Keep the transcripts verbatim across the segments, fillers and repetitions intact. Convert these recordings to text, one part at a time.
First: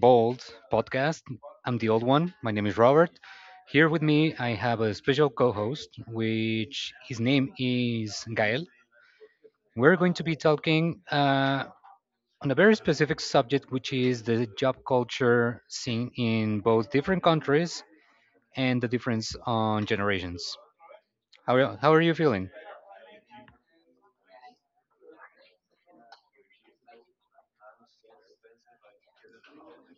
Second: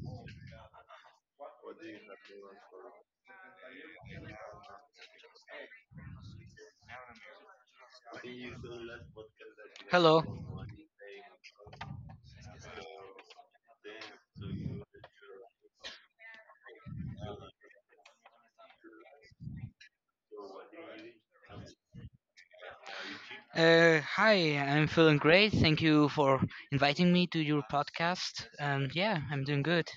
Bold podcast. I'm the old one. My name is Robert. Here with me, I have a special co host, which his name is Gael. We're going Hello. to be talking uh, on a very specific subject, which is the job culture seen in both different countries and the difference on generations. How, are- how are you feeling? Uh, hi, I'm feeling great. Thank you for inviting me to your podcast. And yeah, I'm doing good.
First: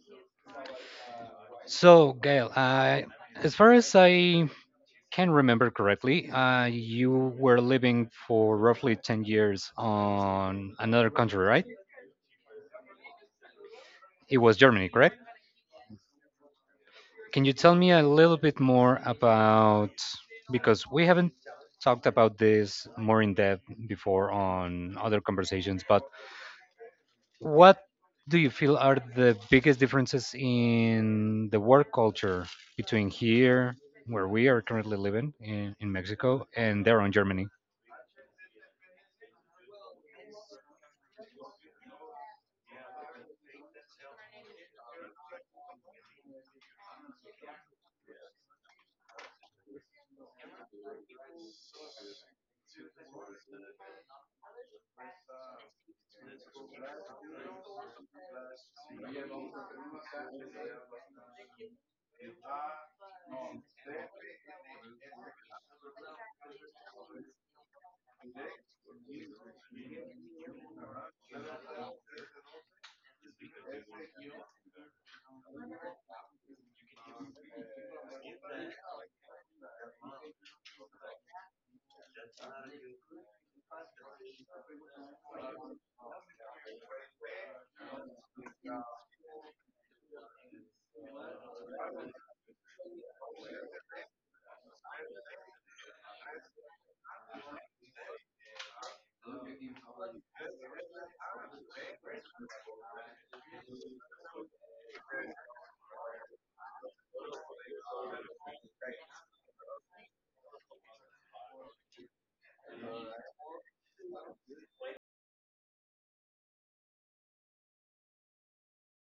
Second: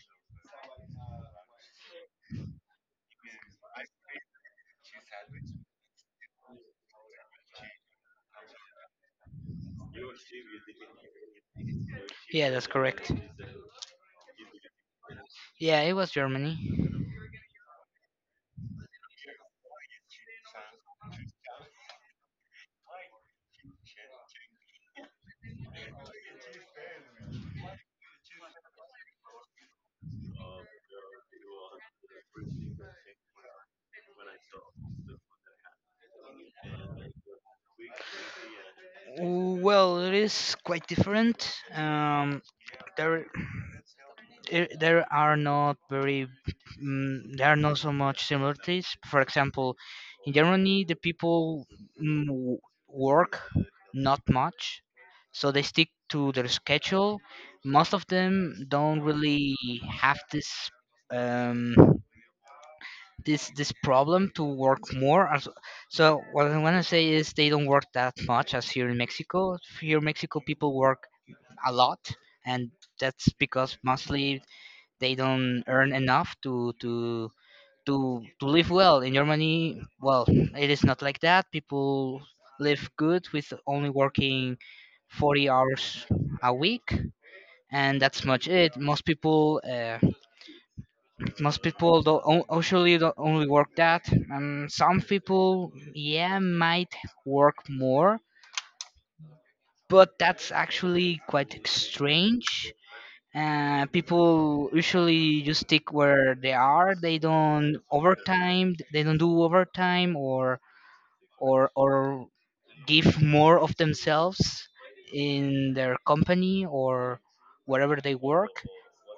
So, Gael, I, as far as I can remember correctly, uh, you were living for roughly ten years on another country, right? Yeah, that's correct. It was Germany, correct? Yeah, it was Germany. Can you tell me a little bit more about, because we haven't talked about this more in depth before on other conversations, but what do you feel are the biggest differences in the work culture between here, where we are currently living in, in Mexico, and there in Germany? Well, it is quite different. Um, there i- there are not very, mm, there are not so much similarities. For example, in Germany, the people mm, w- work not much, so they stick to their schedule. Most of them don't really have this um, this this problem to work more. as- So what I want to say is they don't work that much as here in Mexico. Here in Mexico, people work a lot, and that's because mostly they don't earn enough to to to to live well in Germany. Well, it is not like that. People live good with only working 40 hours a week, and that's much it. Most people, uh, most people don't o- usually don't only work that. Um, some people, yeah, might work more, but that's actually quite strange. Uh, people usually just stick where they are. They don't overtime. They don't do overtime or or or give more of themselves in their company or wherever they work.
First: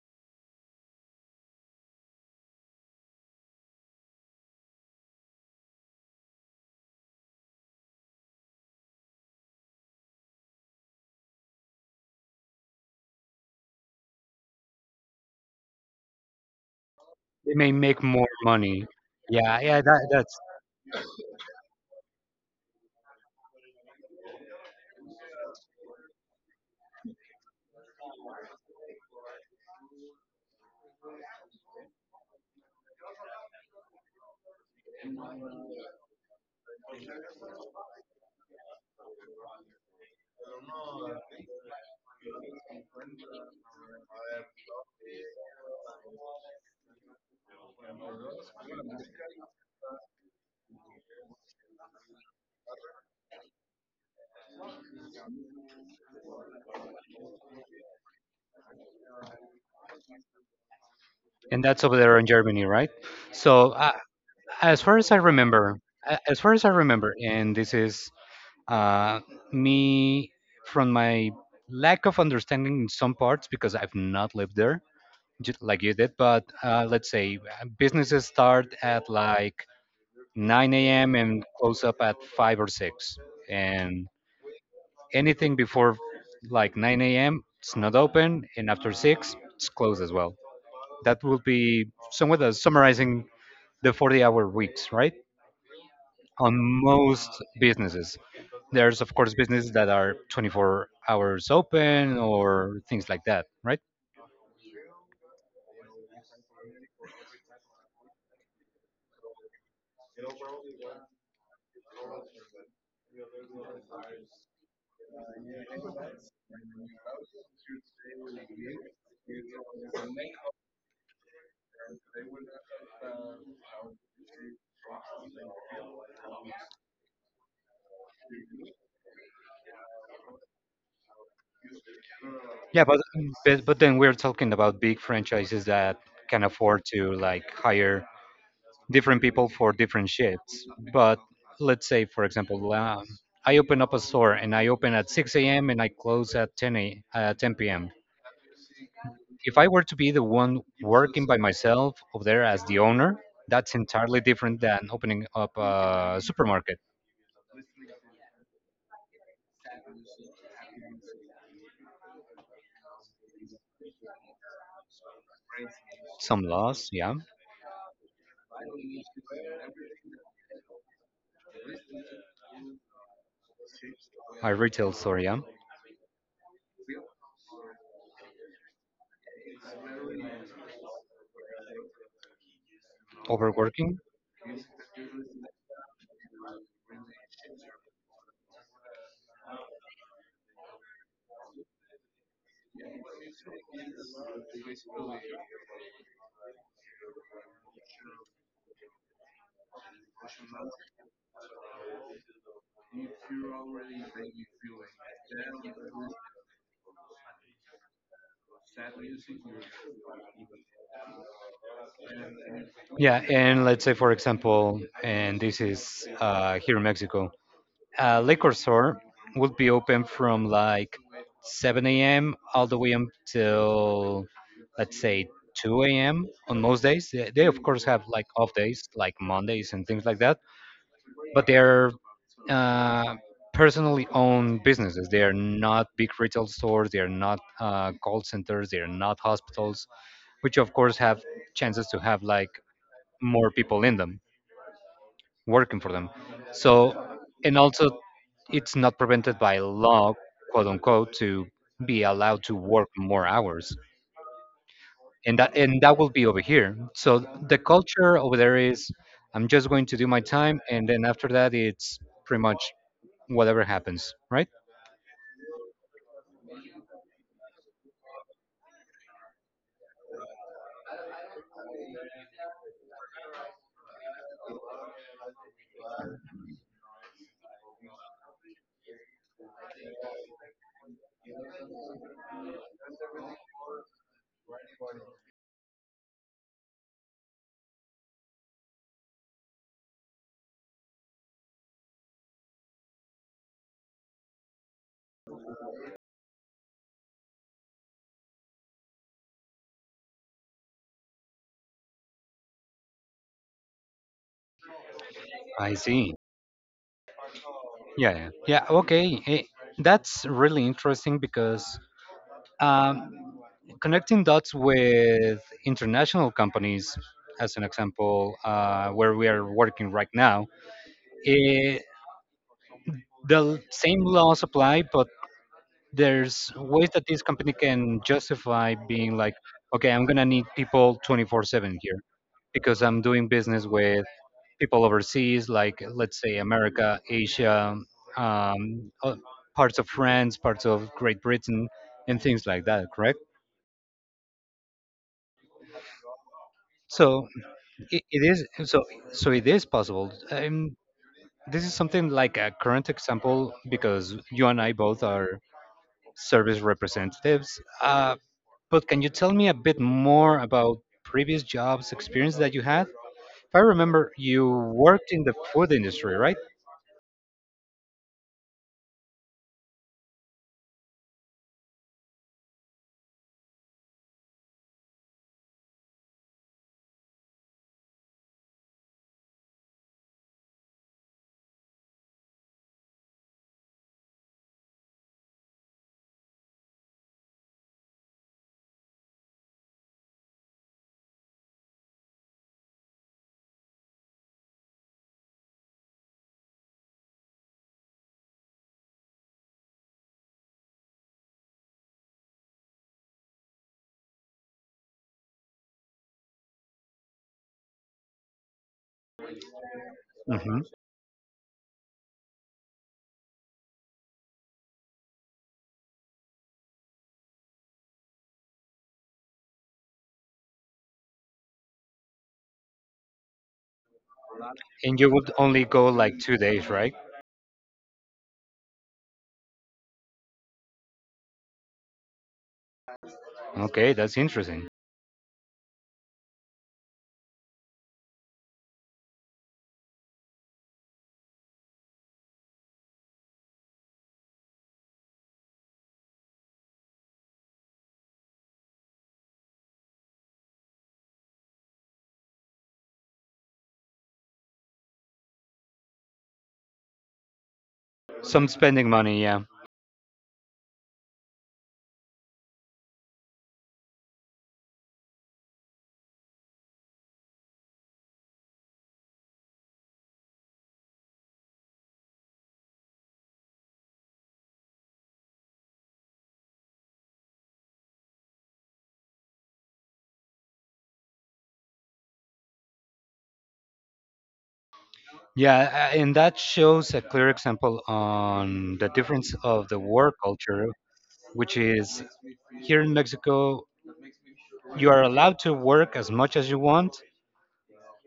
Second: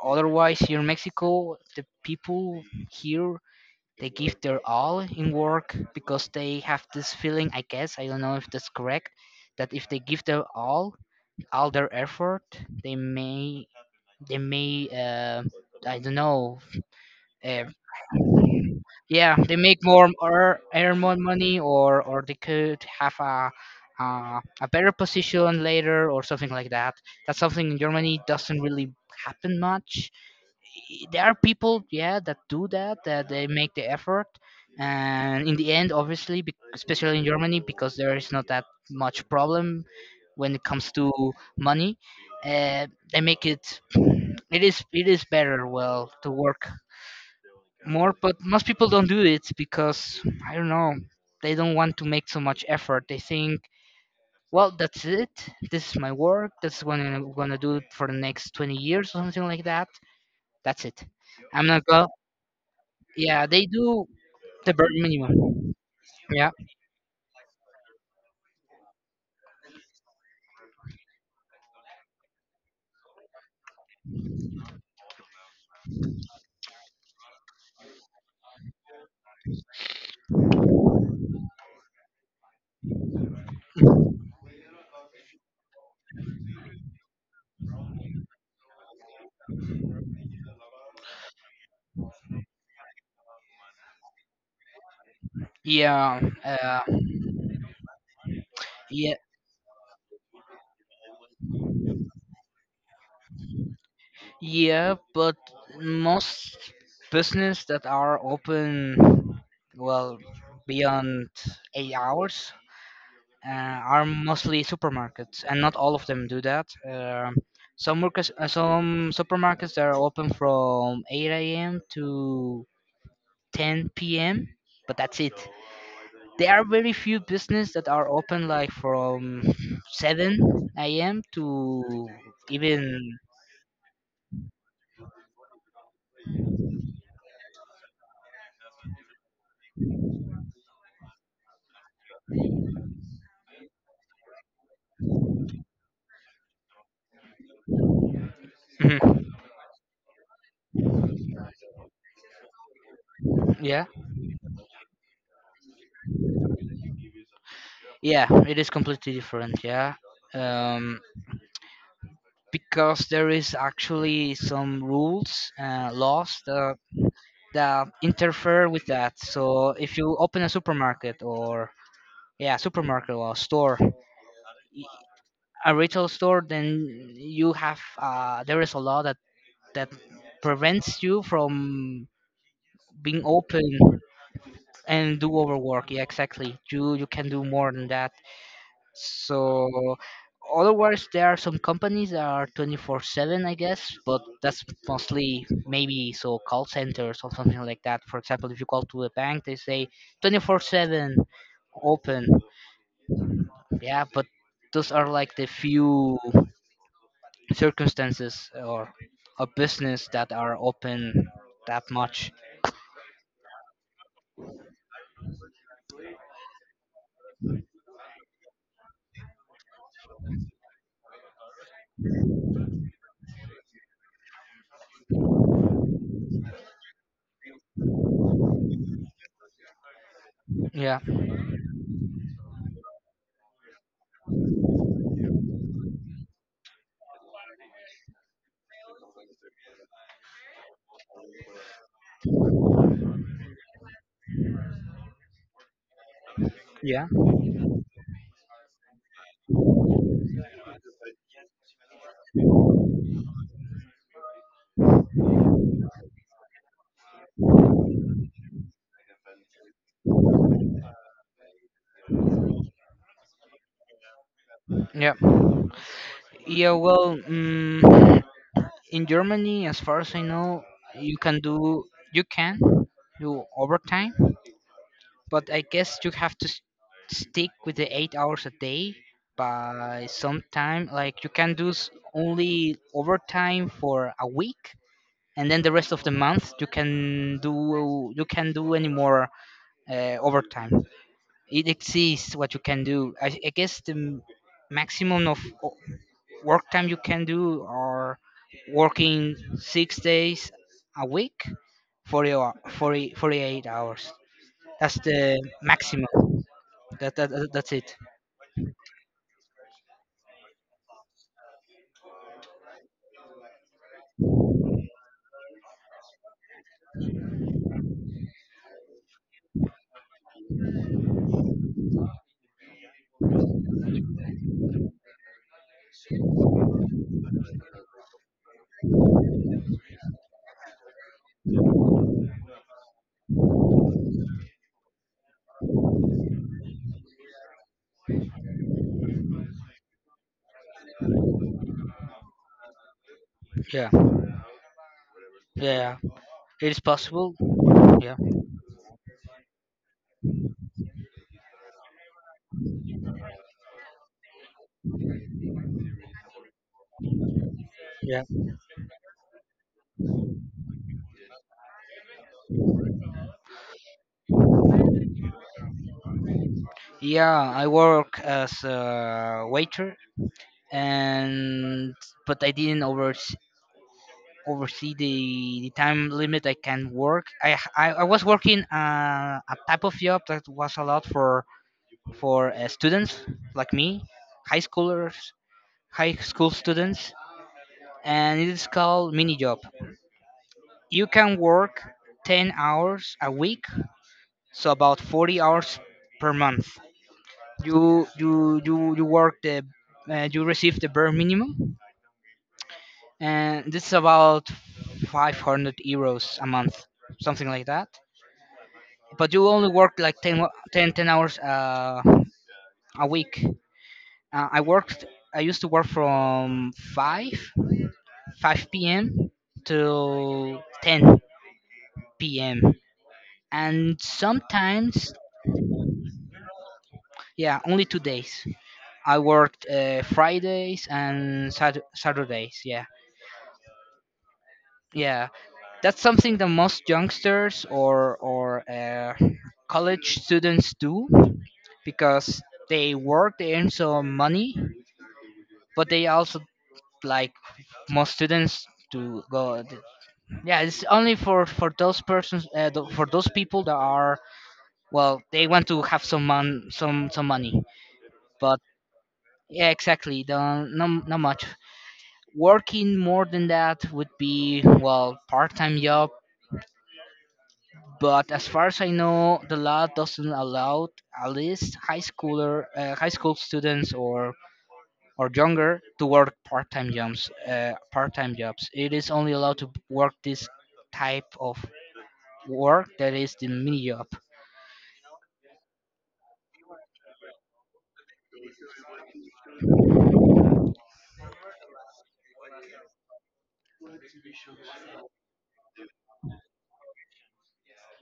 Otherwise, here in Mexico, the people here they give their all in work because they have this feeling. I guess I don't know if that's correct. That if they give their all, all their effort, they may they may uh, I don't know. They Uh, may make more money. yeah, they Yeah, make yeah, that, more that's or earn more money, or or they could have a uh, a better position later, or something like that. That's something in Germany doesn't really happen much. I- There are people, yeah, that do that, that they make the effort, and in the end, obviously, bec- especially in Germany, because there is not that much problem when it comes to money, uh, they make it. It is it is better, well, to work more, but most people don't do it because I don't know, they don't want to make so much effort. They think, well, that's it. This is my work. That's what I'm gonna do for the next 20 years or something like that. That's it. and I'm that's not over go. there in Germany, right? Yeah, they So, uh, do the as bare far as I minimum. remember, a- as Yeah, far as I remember, and this is uh, me from my lack of understanding in some parts because I've not lived there ju- like you did. But uh, let's say uh, businesses start at like nine a m and close up at five or six, and anything before like nine a m it's not open, and after six it's closed as well. That will be somewhat as summarizing the forty-hour weeks, right? yeah, On uh, most businesses, there's of yeah, course businesses that are twenty-four hours open or things like that, right? yeah. But most business that are open, well, beyond eight hours uh, are mostly supermarkets, and not all of them do that. Um some workers, uh, some supermarkets are open from eight a m to ten p m, but that's it. There are very few business that are open like from seven a m to Yeah, but even but, but then we're talking about big franchises that can afford to like hire different people for different shifts. But let's say, for example, um, I open up a store and I open at six a m and I close at ten uh, ten p m. Mhm. If I were to be the one working by myself over there as the owner, that's Yeah, entirely different than opening up a supermarket. yeah, it is completely different. Yeah, um because there is actually some rules uh, Some laws that loss, yeah. that interfere with that. So if you open a supermarket or yeah, supermarket or store, y- A retail store, yeah. a retail store, then you have uh, there is a law that that prevents you from being open Overworking. and do overwork. Yeah, exactly. You you can do more than that. So otherwise, there are some companies that are twenty-four seven, I guess, but that's mostly maybe so call centers or something like that. For example, if you call to a bank, they say twenty-four seven open. Yeah, but those are like the few circumstances or a business that are open that much. Yeah, and let's say, for example, and this is uh, here in Mexico, a liquor store would be open from like seven a m all the way until let's say two a m on most days. They, they of course have like off days, like Mondays and things like that, Yeah, but they're uh, personally owned businesses. They are not big retail stores. They are not uh, call centers. They are not hospitals, which of course have chances to have like more people in them working for them. yeah, So, and also it's not prevented by law, quote unquote, to be allowed to work more hours. And that and that will be over here. So the culture over there is I'm just going to do my time and then after that it's pretty much whatever happens, right? yeah. Yeah, well, mm in Germany, as far as I know, you can do you can do overtime, but I guess you have to s- stick with the eight hours a day by some time. Like you can do s- only overtime for a week, and then the rest of the month you can do you can do any more uh, overtime. It exceeds what you can do. I, I guess the m- maximum of work time you can do or working six days a week, forty or forty forty eight hours. That's the I maximum. see. That, that that- that's it. Yeah, yeah. Yeah, okay. Eh, That's really interesting because um, connecting dots with international companies, as an example, uh, where we are working right now, the l- same laws apply, but there's ways that this company can justify being like, okay, I'm gonna need people twenty-four seven here because I'm doing business with people overseas, like let's say America, Asia, um, uh, parts of France, parts of Great Britain, and things like that. Correct. Yeah, yeah, it is So possible. it, Yeah, it is so so it is possible. Um, this is something like a current example because you and I both are service representatives. Uh, yeah, But can you tell me a bit more about previous jobs, experience that you had? If I remember, you worked in the food industry, right? yeah. I work as a waiter and but I didn't oversee oversee the, the time limit I can work. i h- i, I was working uh, a type of job that was allowed for for uh, students like me, high schoolers, high school students, and it is called mini job. You can work 10 hours a week, so about 40 hours per month. You you you you work the uh, you receive the bare minimum, and this is about five hundred euros a month, something like that. But you only work like 10, wo- Hmm. 10, ten hours uh, a week. Uh, I worked. I used to work from five 5 p.m. to ten p m. And And you sometimes, would only go like two days, right? yeah, only two days. I worked uh, Fridays and Sat- Saturdays. Yeah, Okay, that's interesting. yeah. That's something that most youngsters or or uh, college students do because they work, they earn some money, but they also like most students to go. Yeah, it's only for for those persons, uh, th- for those people that are well they want to have some mon- some some money. Some But spending money, yeah. yeah, exactly, don't, no, not much. Working more than that would be, well, part-time job. But as far as I know, the law doesn't allow at least high schooler uh, high school students or or younger to work part-time jobs. Uh, part-time jobs it is only allowed to work this type of work that is the mini job. Yeah, a- and that shows a clear example on the difference of the work culture, which is here in Mexico, you are allowed to work as much as you want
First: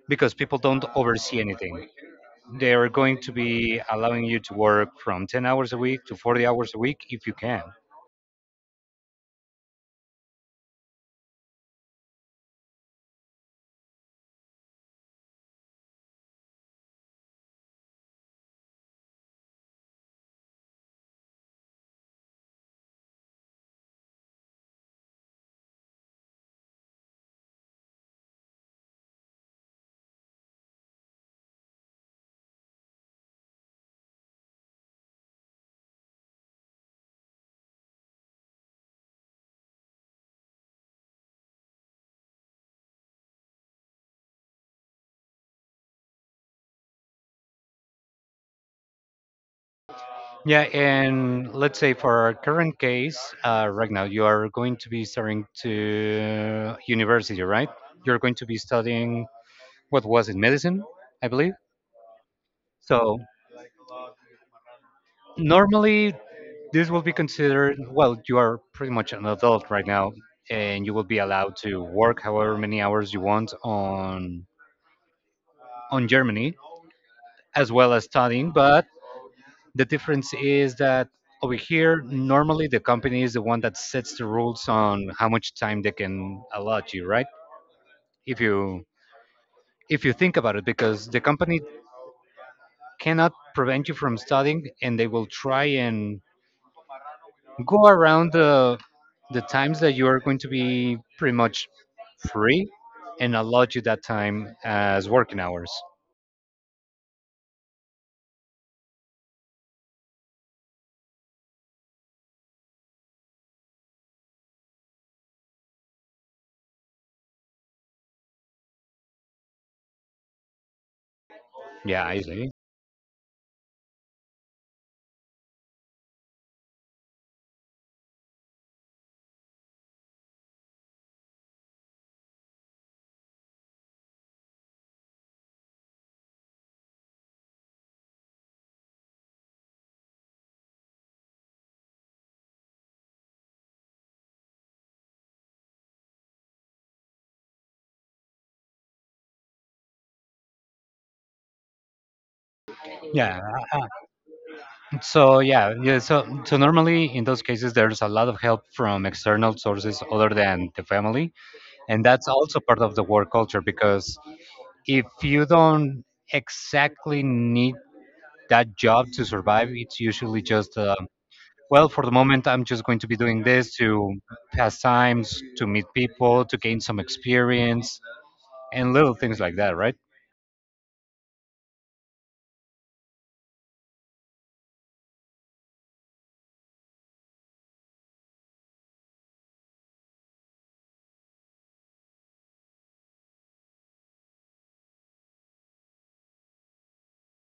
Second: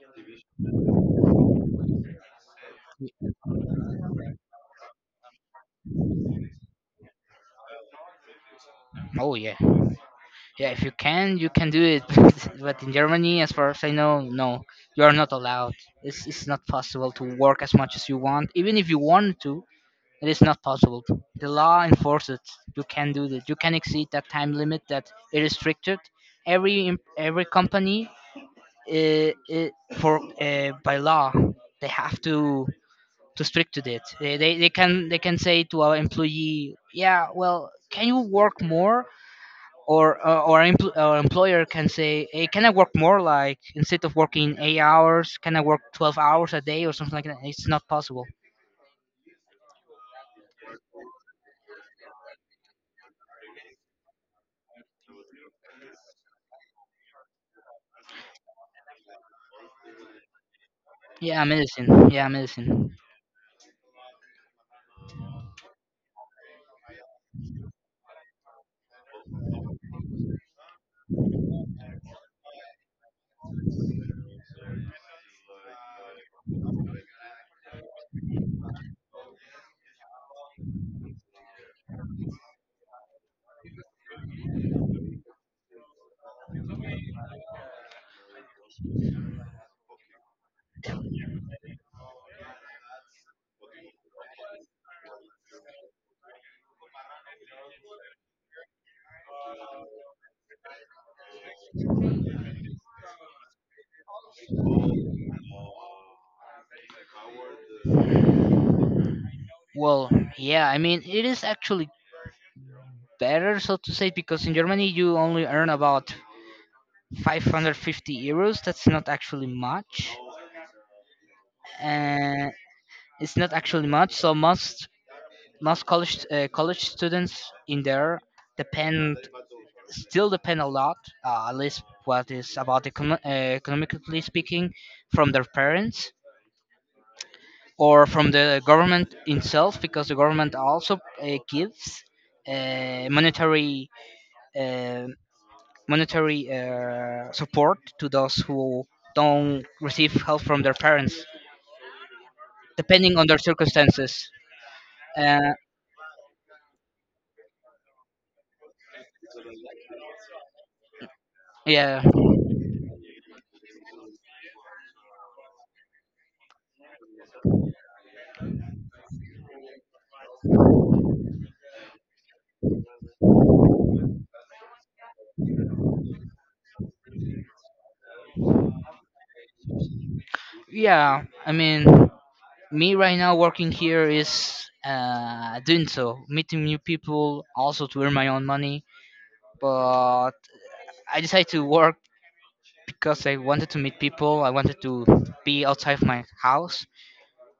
because people don't oversee anything. They are going to be allowing you to work from ten hours a week to forty hours a week if you can. Oh yeah. Yeah, if you can, you can do it. But in Germany, as far as I know, no, you are not allowed. It's, it's not possible to work as much as you want. Even if you want to, it is not possible. The law enforces it. You can do that. You can exceed that time limit that it is restricted. Every em- every company, uh, it, for uh, by law, they have to to strict to it. They, they they can they can say to our employee, yeah, well, can you work more? or uh, or an empl- or employer can say, "Hey, can I work more? Like instead of working eight hours, can I work twelve hours a day or something like that?" It's not possible. Yeah, and let's say for our current case, uh, right now you are going to be starting to university, right? You're going to be studying what was it, medicine, I Yeah, believe. medicine. Yeah, medicine. So normally this will be considered well, you are pretty much an adult right now, and you will be allowed to work however many hours you want on on Germany as well as studying, but the difference is that over here, normally the company is the one that sets the rules on how much time they can allot you, right? If you if you think about it, because the company cannot prevent you from studying, and they will try and go around the the times that you are going to be pretty much free and allot you that time as working hours. Well, yeah, I mean it is actually better, so to say, because in Germany you only earn about five hundred fifty euros. That's not actually much, Yeah, I and see. it's not actually much. So most most college uh, college students in there depend still depend a lot, uh, at least what is about econo- uh, economically speaking, from their parents or from the government itself, because the government also uh, gives uh, monetary uh, monetary uh, support to those who don't receive help from their parents, depending on their Yeah, circumstances. so Uh, yeah, yeah. So so normally in those cases, there's a lot of help from external sources other than the family, yeah, and that's also part of the work culture because if you don't exactly need that job to survive, it's usually just uh, well, for the moment, I'm just going to be doing this to pass times, to meet people, to gain some experience, and little things like that, right? yeah. I mean, me right now working here is uh, doing so, meeting new people, also to earn my own money. But I decided to work because I wanted to meet people. I wanted to be outside of my house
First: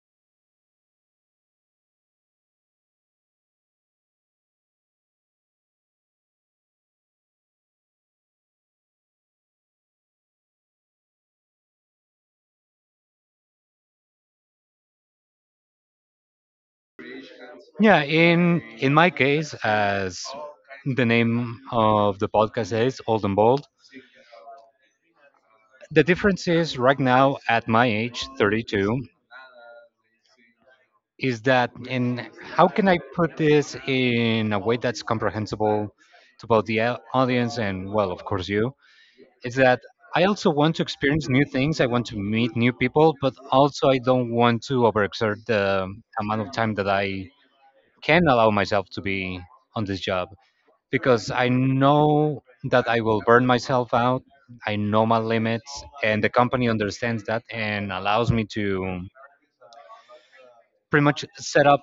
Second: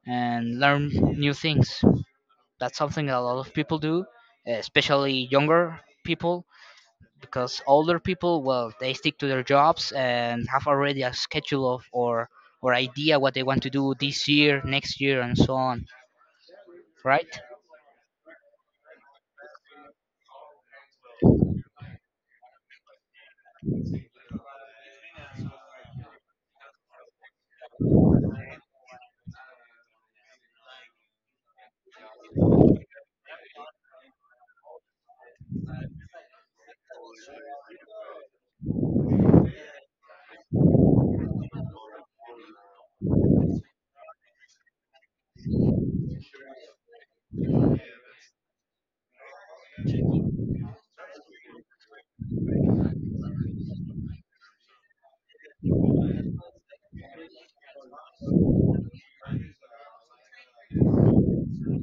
and learn new things. That's something a lot of people do, especially younger people, because older people, well, they stick to their jobs and have already a schedule of or or idea what they want to do this year, next year, and so on. Right? Yeah, in in my case, as the name of the podcast says, Old and Bold. The difference is right now at my age, thirty-two, is that in how can I put this in a way that's comprehensible to both the au- audience and, well, of course, you, is that I also want to experience new things. I want to meet new people, but also I don't want to overexert the amount of time that I can allow myself to be on this job, because I know that I will burn myself out. I know my limits, and the company understands that and allows me to pretty much set up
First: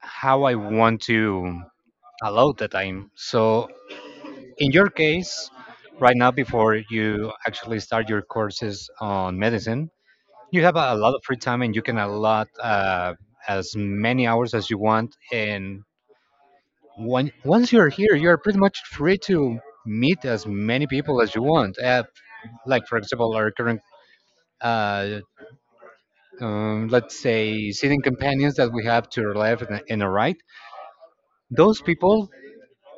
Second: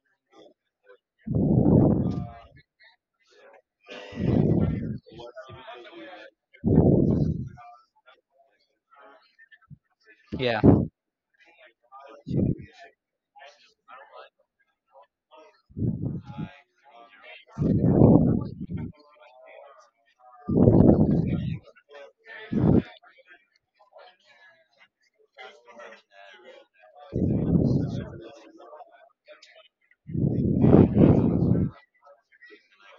how I want to allow the time. So, in your case, right now, before you actually start your courses on medicine, Yeah. you have a lot of free time and you can allot uh, as many hours as you want. And when, once you're here, you're pretty much free to meet as many people as you want. Uh, like for example our current uh, um, let's say sitting companions that we have to our left and and our right, those people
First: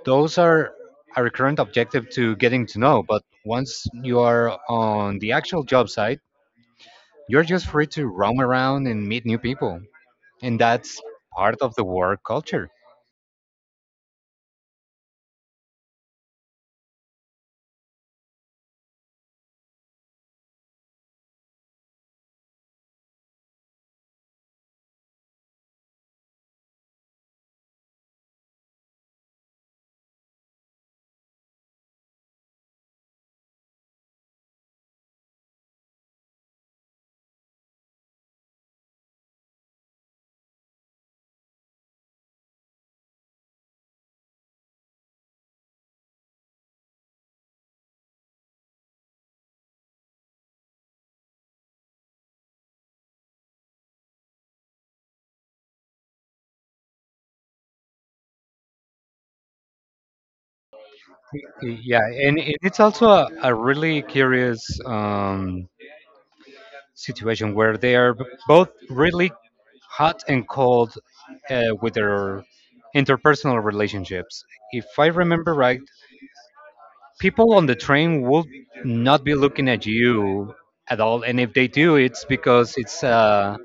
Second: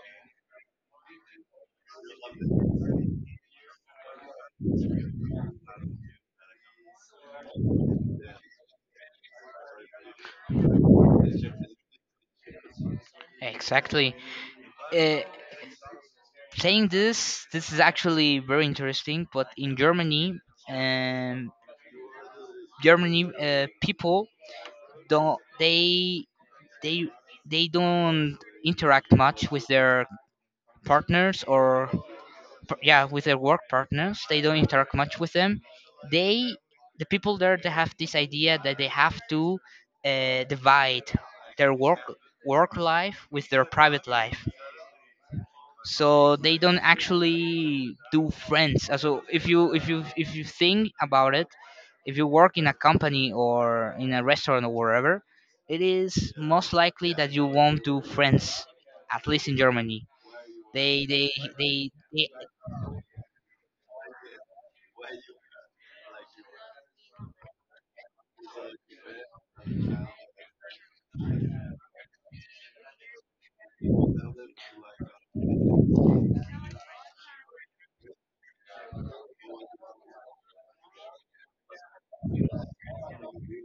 those are our current objective to getting to know. But once you are on the actual job site, you're just free to roam around and meet new people, and that's part of the work culture. Exactly. Uh, Saying this, this is actually very interesting. But in Germany, um, Germany uh, people don't they they they don't interact much with their partners or par- yeah, with their work partners. They don't interact much with them. They the people there they have this idea that they have to uh, divide their work work life with their private life, so they don't actually do friends. Uh, so if you if you if you think about it, if you work in a company or in a restaurant or wherever, it is most likely that you won't do friends, at least in Germany. They they they, Yeah, they and it- it's also a, a really curious um, situation where they are b- both really hot and cold uh, with their interpersonal relationships. If I remember right, people on the train will not be looking at you at all, and if they do, it's because it's uh,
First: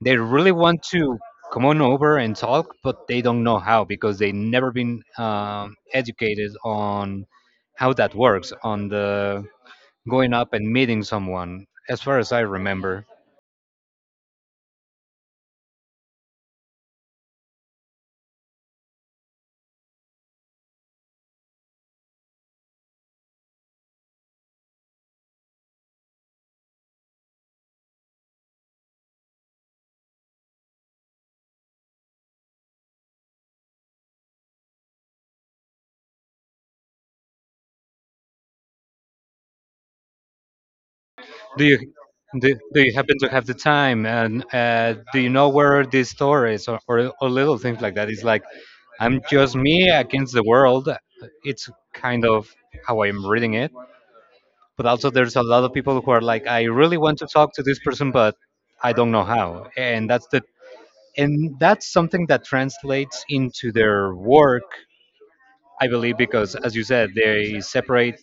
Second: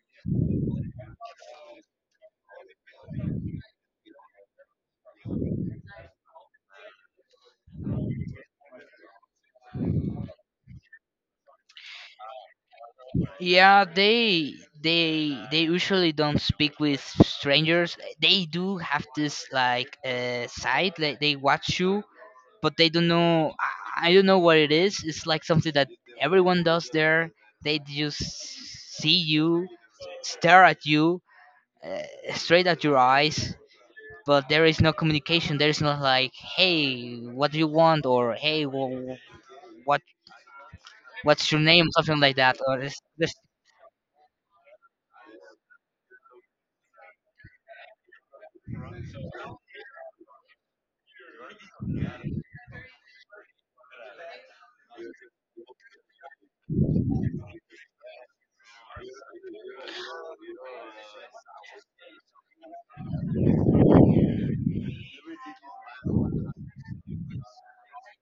they really want to come on over and talk, but they don't know how because they never been um, educated on how that works on the going up and meeting someone. As far as I remember, yeah, they they they usually don't speak with strangers. They do have this like uh, side, like they watch you, but they don't know. I I don't know what it is. It's like something that everyone does there. They just see you, stare at you, uh, straight at your eyes. But there is no communication. There is not like, hey, what do you want, or hey, wh- wh- what what's your Do you name, something like do, that. Or do you there's, happen to there's have the time and uh, do you know where this store is or, or or little things like that? It's like I'm just me against the world. It's kind of how I'm reading it, but also there's a lot of people who are like, I really want to talk to this person, but I don't know how, and that's the and that's something that translates into their work, I believe, because as you said, they separate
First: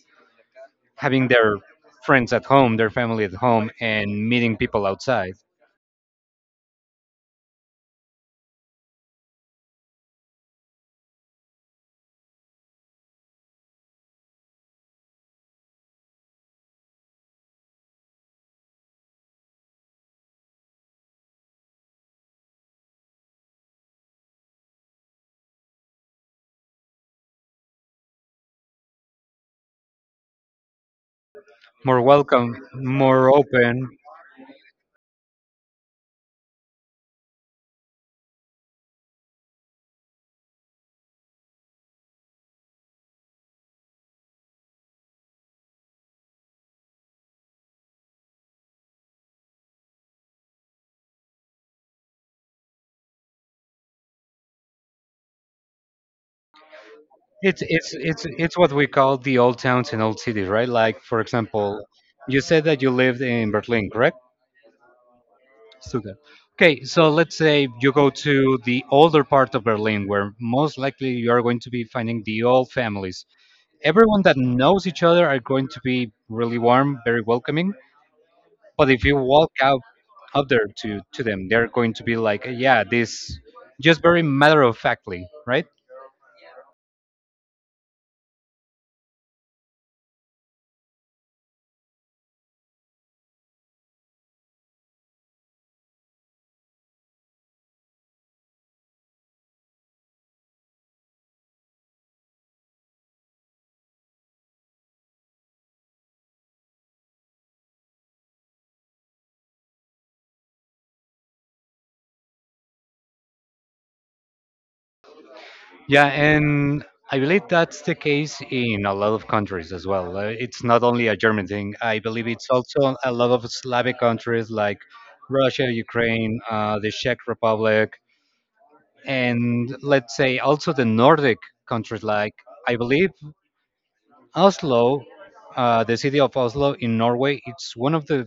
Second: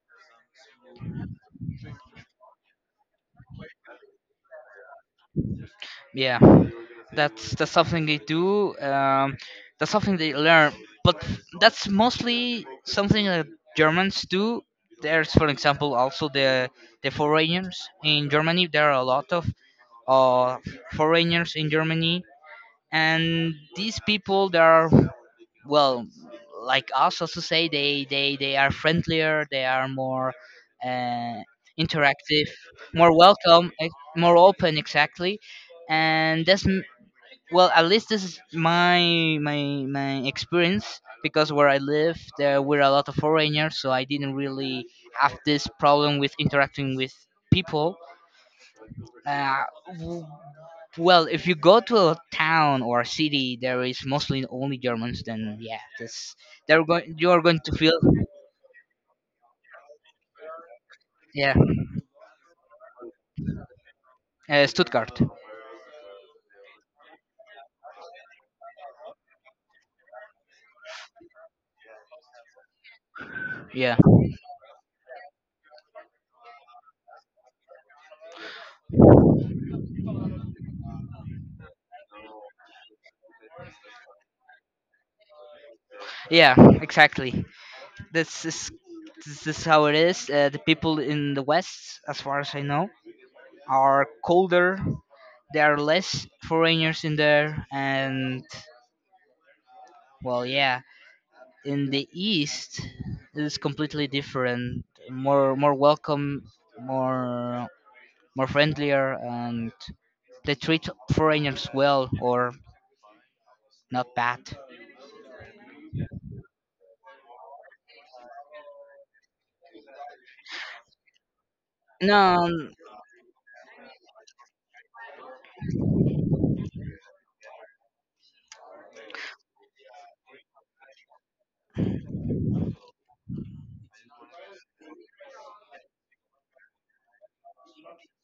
having their friends at home, their family at home, and meeting people outside, Yeah, that's that's something they do. Um, that's something they learn, but that's mostly something that Germans do. There's, for example, also the the foreigners in Germany. There are a lot of uh, foreigners in Germany, and these people, they are well, like us, also say they they they are friendlier. They are more uh, more interactive, welcome, more more welcome, open. eh, more open, exactly. And that's, well, at least this is my my my experience, because where I live there were a lot of foreigners, so I didn't really have this problem with interacting with people. uh, w- well, if you go to a town or a city, there is mostly only Germans, then yeah, this they're going, you are going It's to it's feel. it's it's what we call the old towns and old cities, right? Like for Yeah. example, you said that you lived in Berlin, correct? Uh, stuttgart. Stuttgart. Okay, so let's say you go to the older part of Berlin, where most likely you are going to be finding the old families. Yeah. Everyone that knows each other are going to be really warm, very welcoming. But if you walk out out there to to them, they're going to be like, yeah, this just very matter of factly, right? Yeah, exactly. this is this is how it is. Uh, the people in the west, as far as I know, are colder. There are less foreigners in there, and well, yeah. In the east, it is completely different. More more welcome, more, more friendlier, and they treat foreigners well, or not bad. Yeah, and I believe that's the case in a lot of countries as well. Uh, It's not only a German thing. I No. believe it's um, also a lot of Slavic countries like Russia, Ukraine, uh, the Czech Republic, and let's say also the Nordic countries like I believe Oslo, uh, the city of Oslo in Norway. It's one of the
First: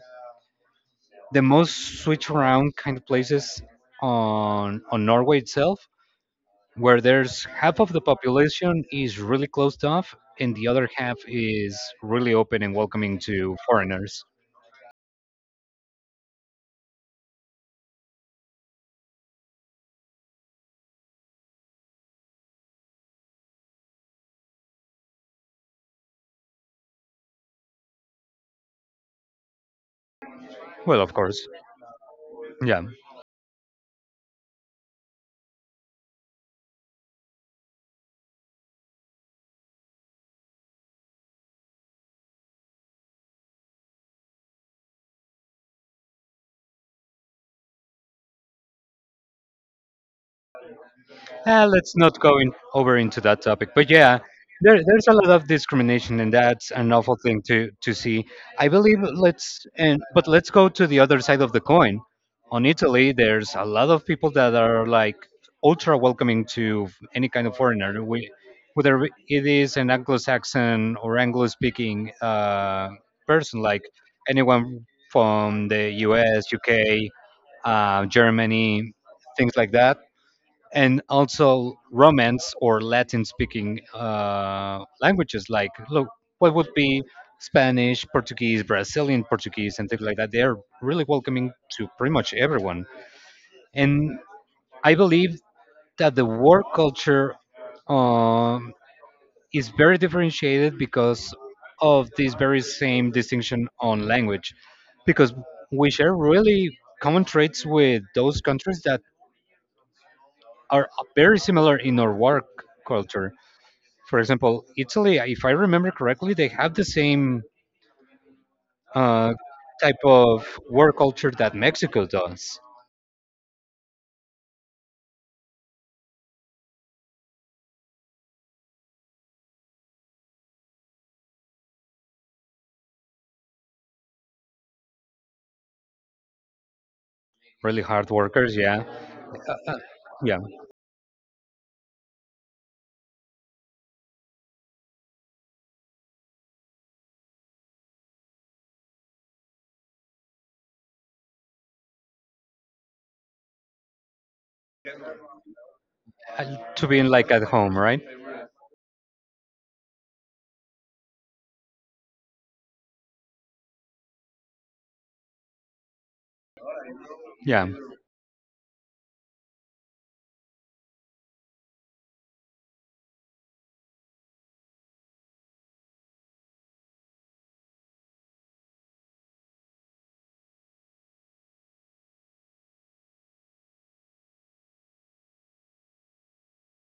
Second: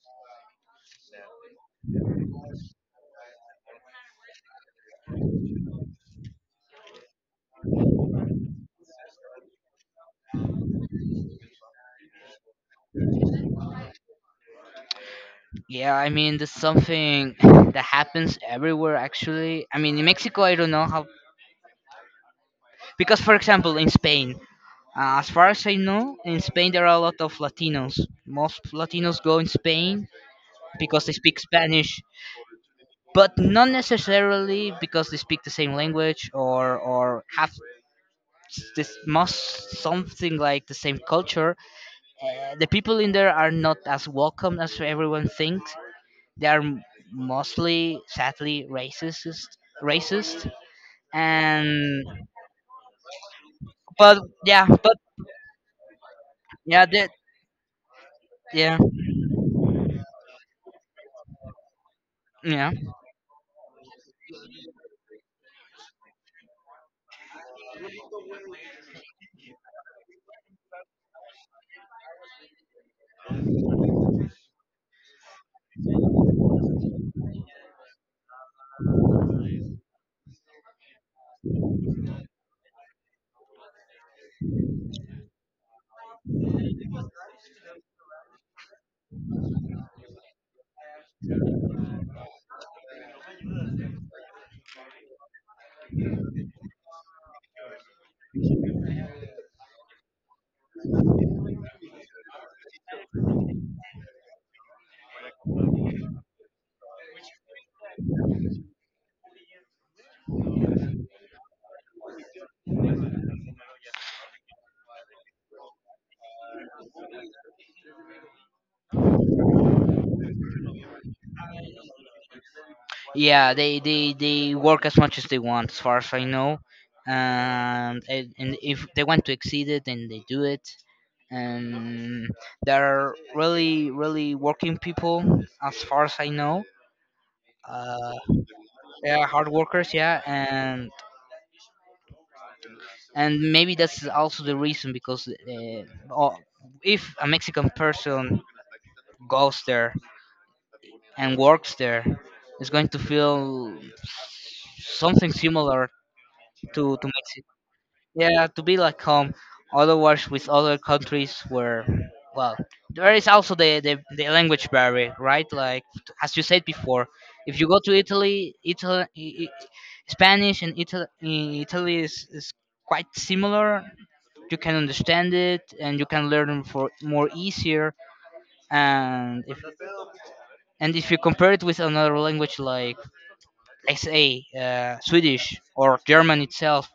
the most switch around kind of places on on Norway itself where there's half of the population is really closed off and the other half is really open and welcoming to foreigners. Yeah, I mean, there's something that happens everywhere actually. I mean, in Mexico, I don't know how, because for example in Spain, uh, as far as I know, in Spain there are a lot of Latinos. Most Latinos go in Spain Well, because they of speak course. Spanish, Yeah. but not necessarily because they speak the same language, or or have s- this must something like the same culture. Uh, the people in there are not as welcome as everyone thinks. They are m- mostly, sadly, racist, racist, Uh, let's and not go in, over into that topic. But but yeah, yeah, there, but there's a lot of discrimination, and that's yeah, an they, awful thing to, to see. I yeah, believe let's and but let's go to the other side of the coin. On yeah, Italy, there's a lot of people that are like ultra welcoming to any kind of foreigner, we, whether it is an Anglo-Saxon or Anglo-speaking uh, person, like anyone from the U S, U K, uh, Germany, things like that, and also Romance or Latin-speaking uh, languages. Like, look, what would be Spanish, Portuguese, Brazilian Portuguese, and things like that. They are really welcoming to pretty much everyone, and I believe that the work culture um, is very differentiated because of this very same distinction on language, because we share really common traits with those countries that are very similar in our work culture. For example, Italy, if I remember correctly, they have the same uh, type of work culture that Mexico does. yeah. They they they work as much as they want, as far as I know. And and and if they want to exceed it, then they do it, and they're really really working people, as far as I know. Really hard uh, workers, yeah, they are hard workers, yeah. yeah. and and maybe that's also the reason, because uh, oh, if a Mexican person goes there and works there, it's going to feel something similar Uh, to To be to like at Mexico. home, right? Yeah, to be like um, otherwise with other countries where, well, there is also the, the the language barrier, right? Like, as you said before, if you Yeah, go to Italy, Italy, Spanish and Italy, Italy is, is quite similar. You can understand it and you can learn for more easier. And if and if you compare it with another language, like, let's say uh, Swedish or German itself,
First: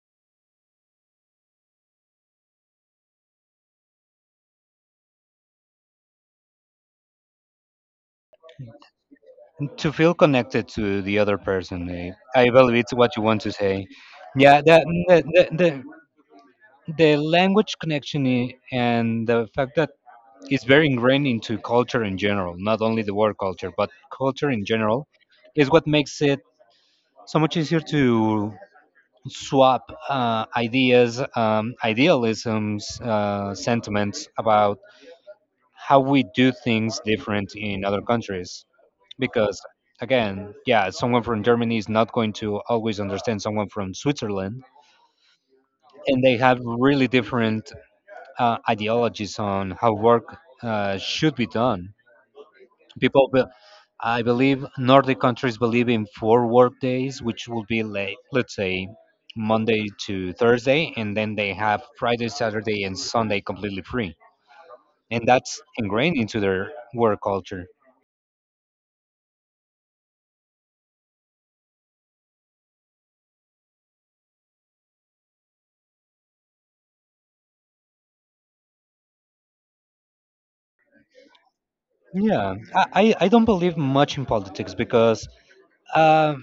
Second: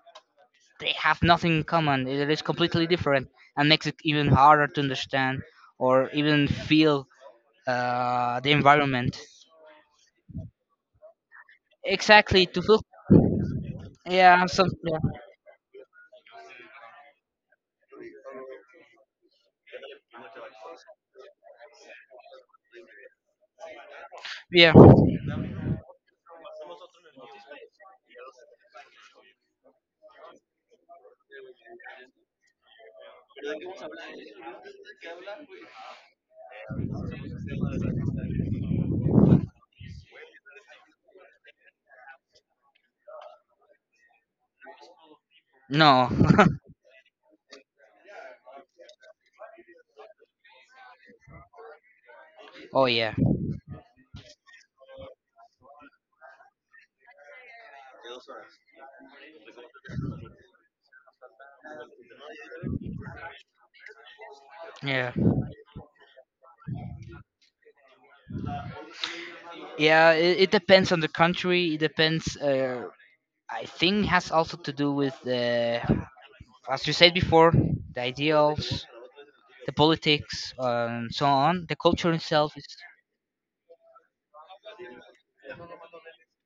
they have nothing in common. It is completely different, and makes it even harder to understand or even feel uh, the environment. to feel connected to the other person. Eh, Exactly, I to believe feel. it's what you want to say. Yeah, Yeah, some the yeah. the the, the, the language connection i- and the fact that it's very ingrained into culture in general, not only the work culture, but culture in Yeah. general, is what makes it so much easier to swap uh, ideas, um, idealisms, uh, sentiments about how we do things different in other countries. Because, again, yeah, someone from Germany is not going to always understand someone from Switzerland, No. and they have really different uh, ideologies on how work uh, should be done. Oh yeah. People, be- I believe Nordic countries believe in four work days, which will be like, let's say, Monday to Thursday, and then they have Friday, Saturday, and Sunday completely free. Yeah. And that's ingrained into their work culture. Yeah. It, it depends on the country. It depends. Uh, I think has also to do with the, as you said before, the ideals, the politics, uh, and so on. The culture itself Yeah, is. I, I I don't believe much in politics because, uh,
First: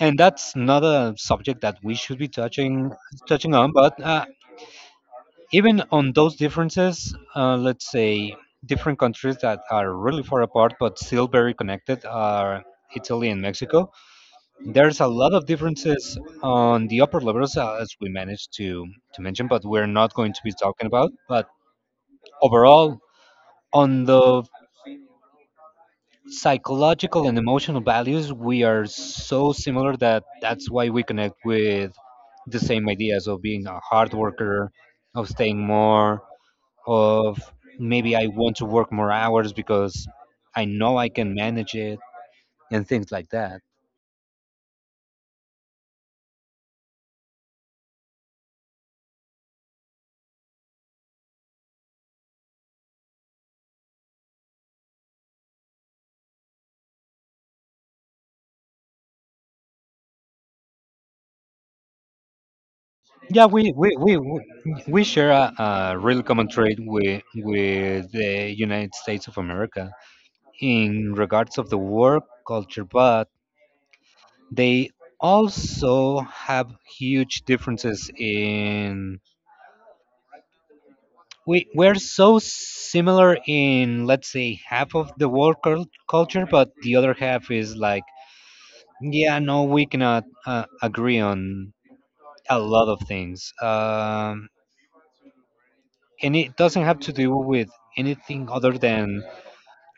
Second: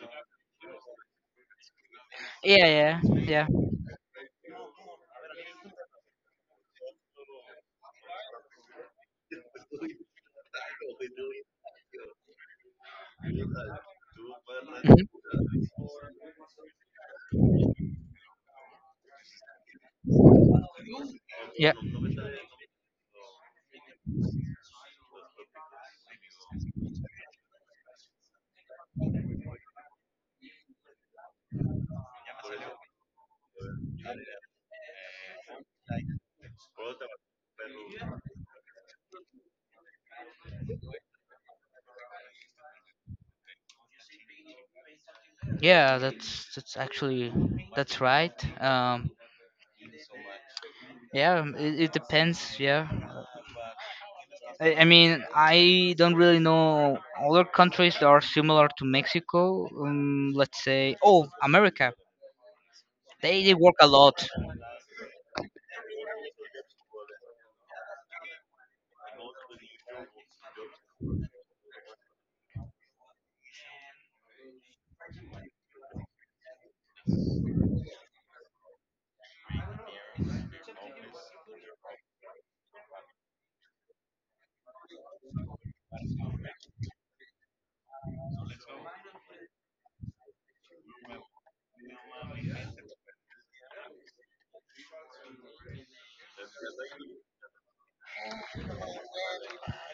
and that's not a subject that we should be touching Yeah. Yeah. Yeah. touching on. But uh, even on those differences, uh, let's say different countries that are really far apart but still very connected are Italy and Mhm. Mexico. There's a lot of differences on the upper levels uh, as we managed to to mention, but we're not going to be talking about. But Yeah. overall, on the psychological and emotional values, we are so similar that that's why we connect with the same ideas of being a hard worker, of staying more, of maybe I want to work more hours because I know I can manage it and things like that. Yeah, that's that's actually that's right. Um, yeah, um, it, it depends. Yeah, I, I mean, I don't really know other countries that are similar to Mexico. Um, let's say, oh, America. Yeah, They they we work a we we lot. we we share a, a real common trait with with the United States of America in regards of the work culture, but they also have huge differences in we we're so similar in, let's say, half of the work cul- culture, but the other half is like, yeah, no, we cannot uh, agree on a lot of things. Um, and it doesn't have to do with anything other than,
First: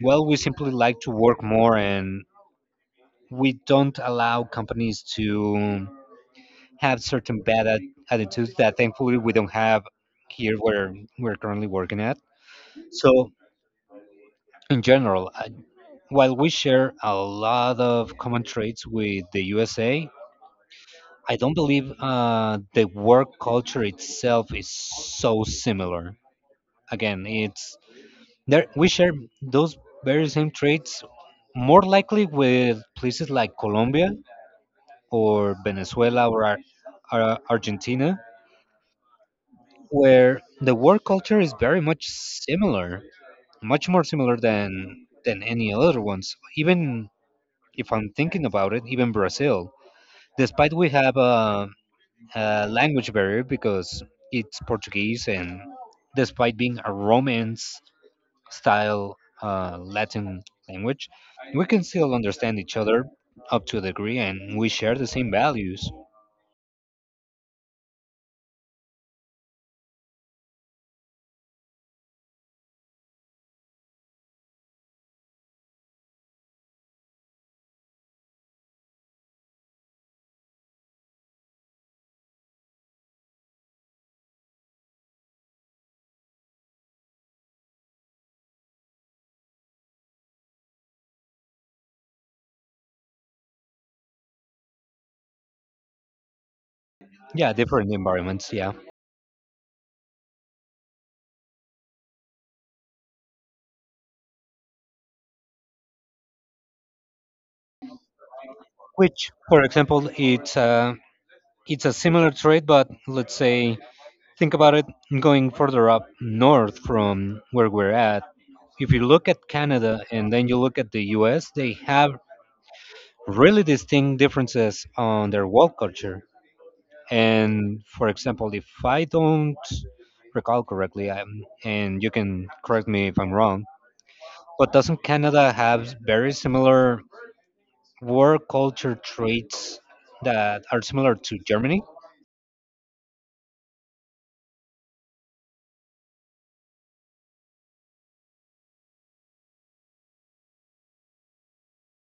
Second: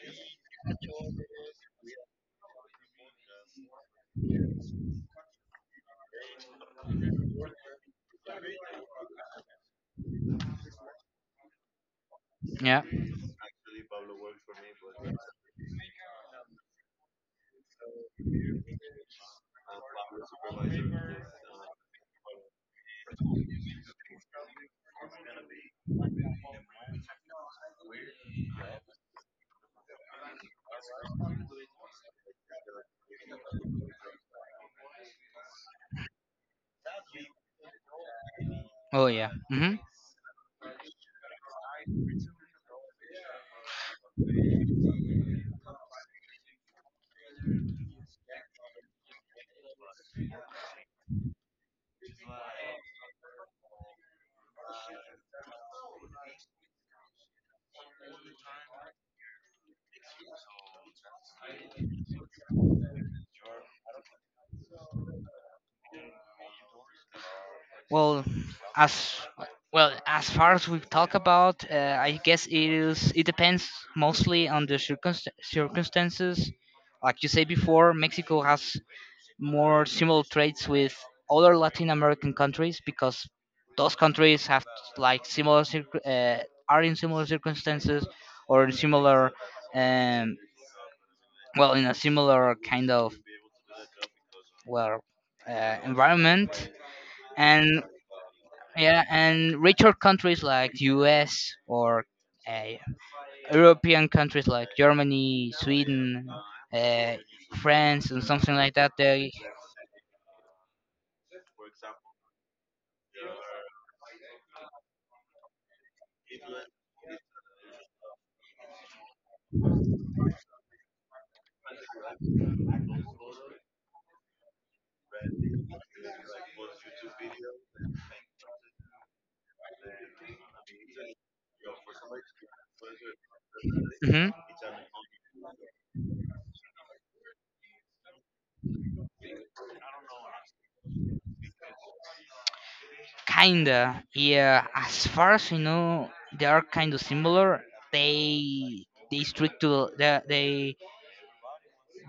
well, we simply like to work more and we don't allow companies to have certain bad at- attitudes that thankfully we don't have here where we're currently working at. Yeah. So, in general, I, while we share a lot of common traits with the U S A, I don't believe uh, the work culture itself is so similar. Again, it's there. We share those very same traits, more likely with places like Colombia or Venezuela or Ar- Ar- Argentina, Oh yeah. Hmm. where the work culture is very much similar, much more similar than than any other ones. Even if I'm thinking about it, even Brazil, despite we have uh, uh, language barrier because it's Portuguese, and despite being a Romance style uh, Latin language, we can still understand each other up to a degree, and we share the same values. Well, as, well, as far as we talk about, uh, I guess it is. It depends mostly on the circunst- circumstances. Like you say before, Mexico has more similar traits with other Latin American countries, because those countries have like similar circ- uh, are in similar circumstances, or in similar um, well, in a similar kind of, well, uh, environment. Yeah, And different environments. Yeah, yeah, and richer countries like U S or uh, European countries like Germany, Sweden, uh, France, and something like that. They. which, for example, it's uh, it's a similar trait, but let's say think about it going further up north from where we're at. If you look at Canada and then you look at the U S, they have really distinct differences on their work culture. And for example, if I don't recall correctly, um, and you can correct me if I'm wrong, Mhm. but doesn't Canada have very similar work culture traits that are similar to Germany? Kinda, yeah. As far as you know, they are kind of similar. They they strict to the the- they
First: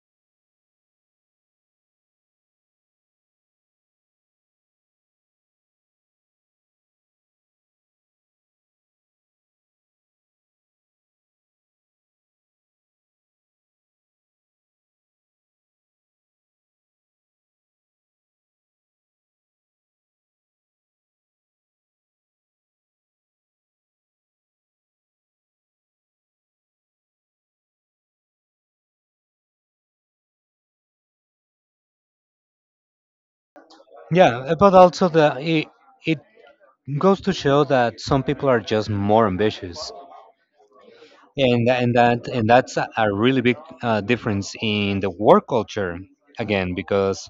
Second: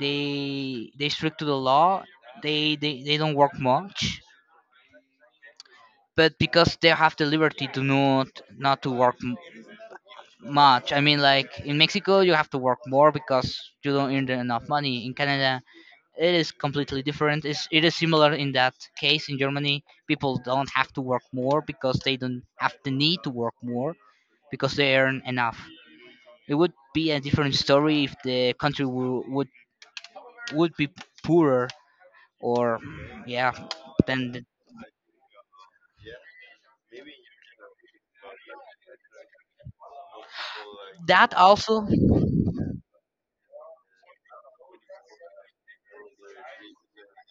they they strict to the law. They they, they don't work much, but because they have the liberty to not not to work much. I mean, like in Mexico, you have to work more because you don't earn enough money. In Canada, it is completely different. It's, it is similar in that case. In Germany, people don't have to work more because they don't have the need to work more, because they earn enough. It would be a different story if the country w- would would be poorer, or yeah. Then Yeah, th- uh, but also the it, it goes to show that some people are just more ambitious, that and tha- also. and that and that's a a really big uh, difference in the work culture again because,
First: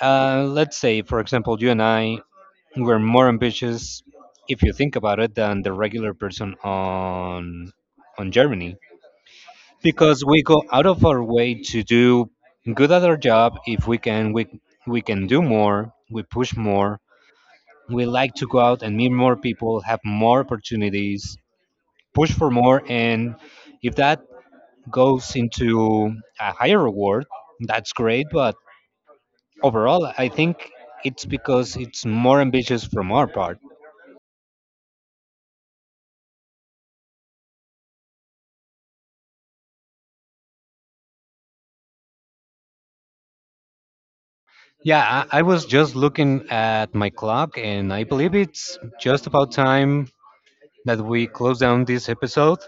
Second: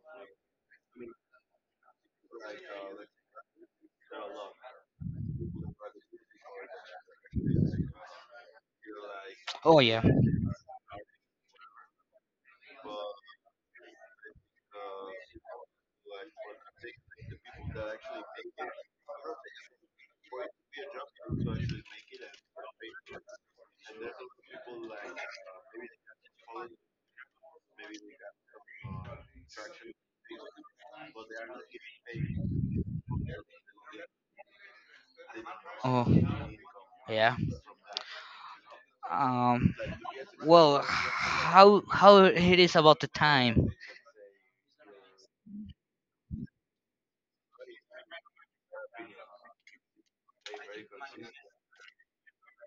Uh, let's say, for example, you and I were more ambitious, if you think about it, than the regular person on on Germany, Oh yeah. because we go out of our way to do good at our job. If we can, we we can do more. We push more. We like to go out and meet more people, have more opportunities, push for more, and if that goes into a higher reward, that's great. But overall, I think it's because it's more ambitious from our part. Oh yeah. Um. Well, how how it is about the time? Yeah, I, I was just looking at my clock, and I believe it's just about time that we close down this episode.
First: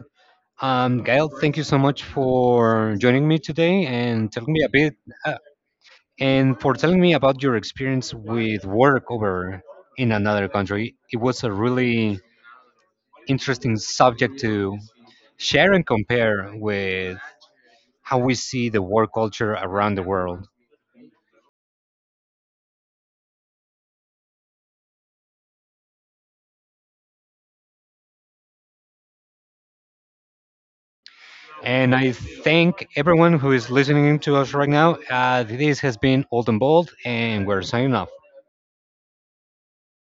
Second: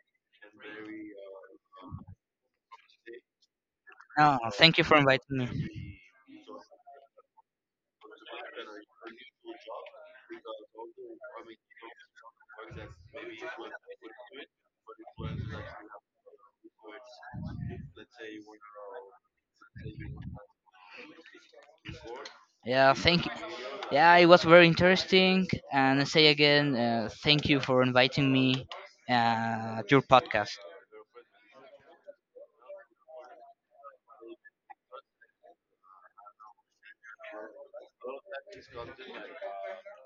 Um, Gail, thank you so much for joining me today and Oh, telling me a thank you bit for inviting uh, me. and for telling me about your experience with work over in another country. It was a really interesting subject to share and compare with how we see the work culture around the world. Yeah, thank you. Yeah, it was very interesting. And I say again, uh, thank you for inviting me uh, at your podcast. And I thank everyone who is listening to us right now. Uh, this has been Old and Bold, and we're signing off.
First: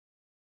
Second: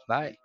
Bye.